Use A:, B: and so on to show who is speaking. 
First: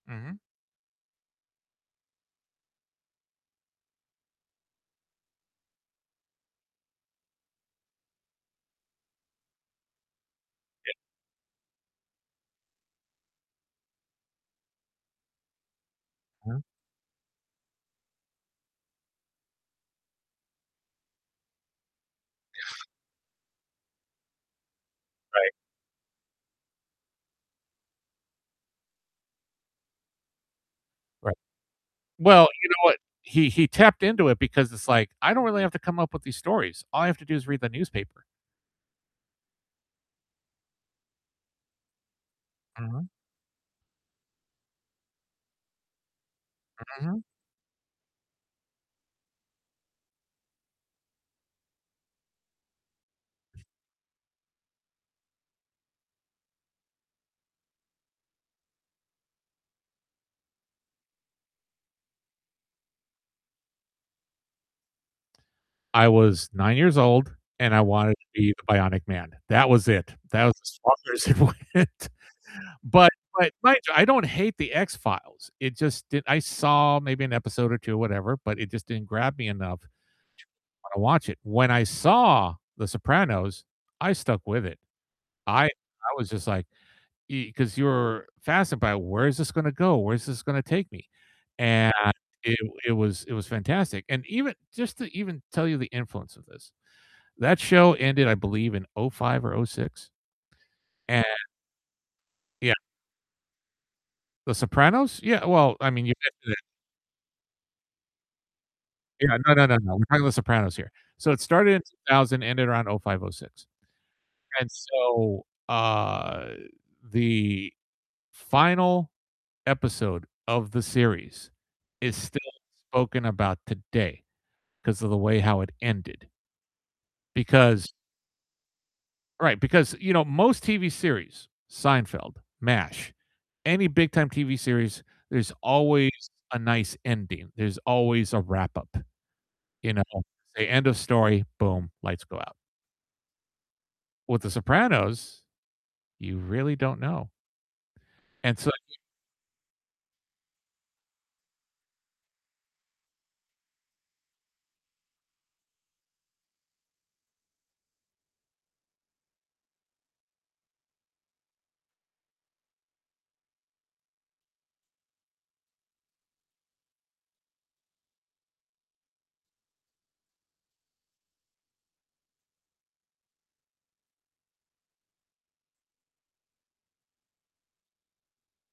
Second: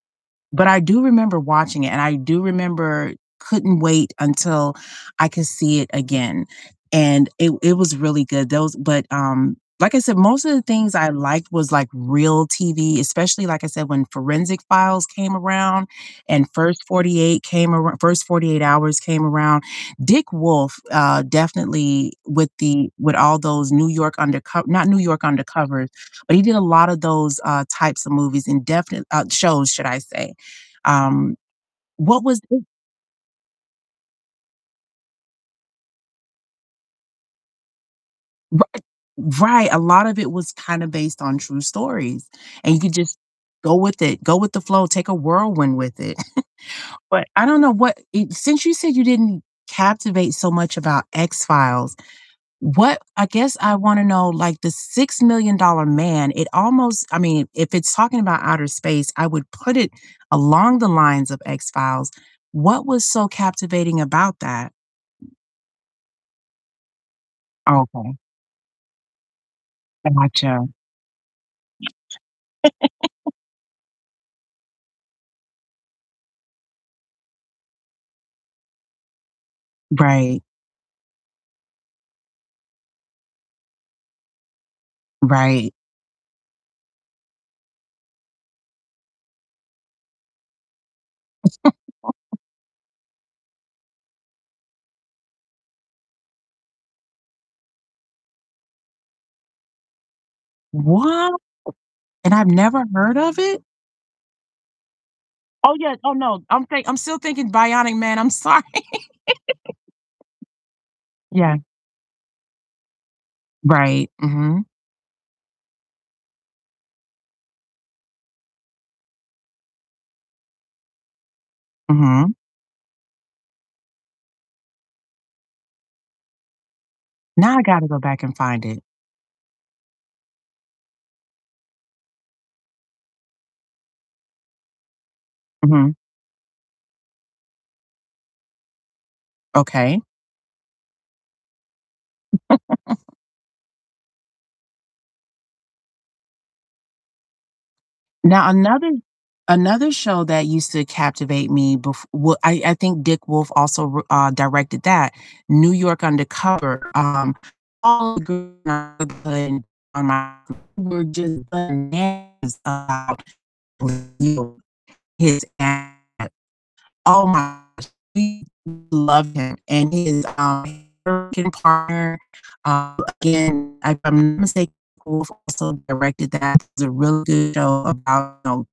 A: Mhm.
B: But I do remember watching it and I do remember couldn't wait until I could see it again, and it it was really good. Those but, um, like I said, most of the things
A: Ye
B: I liked was, like, real TV, especially like I said, when Forensic Files came around and
A: Mhm.
B: First 48 came arou First 48 Hours came around. Dick Wolf, uh, definitely with the with all those New York Underco not New York
A: Right.
B: Undercover, but he did a lotta those, uh, types of movies and definit uh, shows should I say. Um,
A: Right.
B: what was
A: Well,
B: the
A: you know what? He he tapped into it because it's like, I don't really have to come up with these stories, all I have to do is read the newspaper.
B: Righ Right, a lot of it was kind of based on true stories and you could
A: Mhm.
B: just go with it, go with the flow, take a whirlwind with it.
A: Mhm.
B: But I don't know, what e since you said you didn't captivate so much about X-Files, what I guess I wanna know, like The Six Million Dollar Man, it almost I mean, if it's talking about outer space, I would put it along the lines of X-Files. What was so captivating about that?
A: I was 9 years old and I wanted
B: Okay.
A: to be the Bionic Man. That was it, that was
B: Gotcha.
A: as far as it went. But but mind you, I don't hate The X-Files, it just didn't I saw maybe an episode or 2, whatever, but it just didn't grab me enough to
B: Right.
A: wanna watch it. When I saw The Sopranos, I stuck with it. I
B: Right.
A: I was just like, e 'cause you're fascinated by where is this gonna go, where is this gonna take me? And it w it was it was fantastic. And even just to even tell you the influence of this, that show ended, I believe, in '05 or '06 ...and
B: What? And I've
A: Yeah.
B: never heard of it?
A: The Sopranos? Yeah,
B: Oh,
A: well, I
B: yeah.
A: mean,
B: Oh,
A: you
B: no,
A: mentioned it
B: I'm think I'm still thinking Bionic Man. I'm sorry.
A: Yeah, no, no, no, no. We're talking about The Sopranos here. So, it
B: Yeah.
A: started in 2000, ended around '05, '06.
B: Right, mhm.
A: And so, uh, the final episode of the series is
B: Mhm.
A: still spoken about today, 'cause of the way how it ended.
B: Now I gotta
A: Because
B: go back and find it.
A: Right, because, you know, most TV series- Seinfeld, MASH, any big-time TV series- there's
B: Mhm.
A: always a nice ending, there's always a wrap-up, you
B: Okay.
A: know? Say, end of story, boom, lights go out. With The Sopranos, you really don't know.
B: Now
A: And so, I
B: another
A: mean
B: another show that used to captivate me bef well, I I think Dick Wolf also wr uh, directed that, New York Undercover. Um, all the gi [unintelligible] on my were just bananas about [unintelligible] his at Oh my he loved him and his, um, er can partner uh, again, if I'm not mistake Wolf also directed that. It's a real good show about, know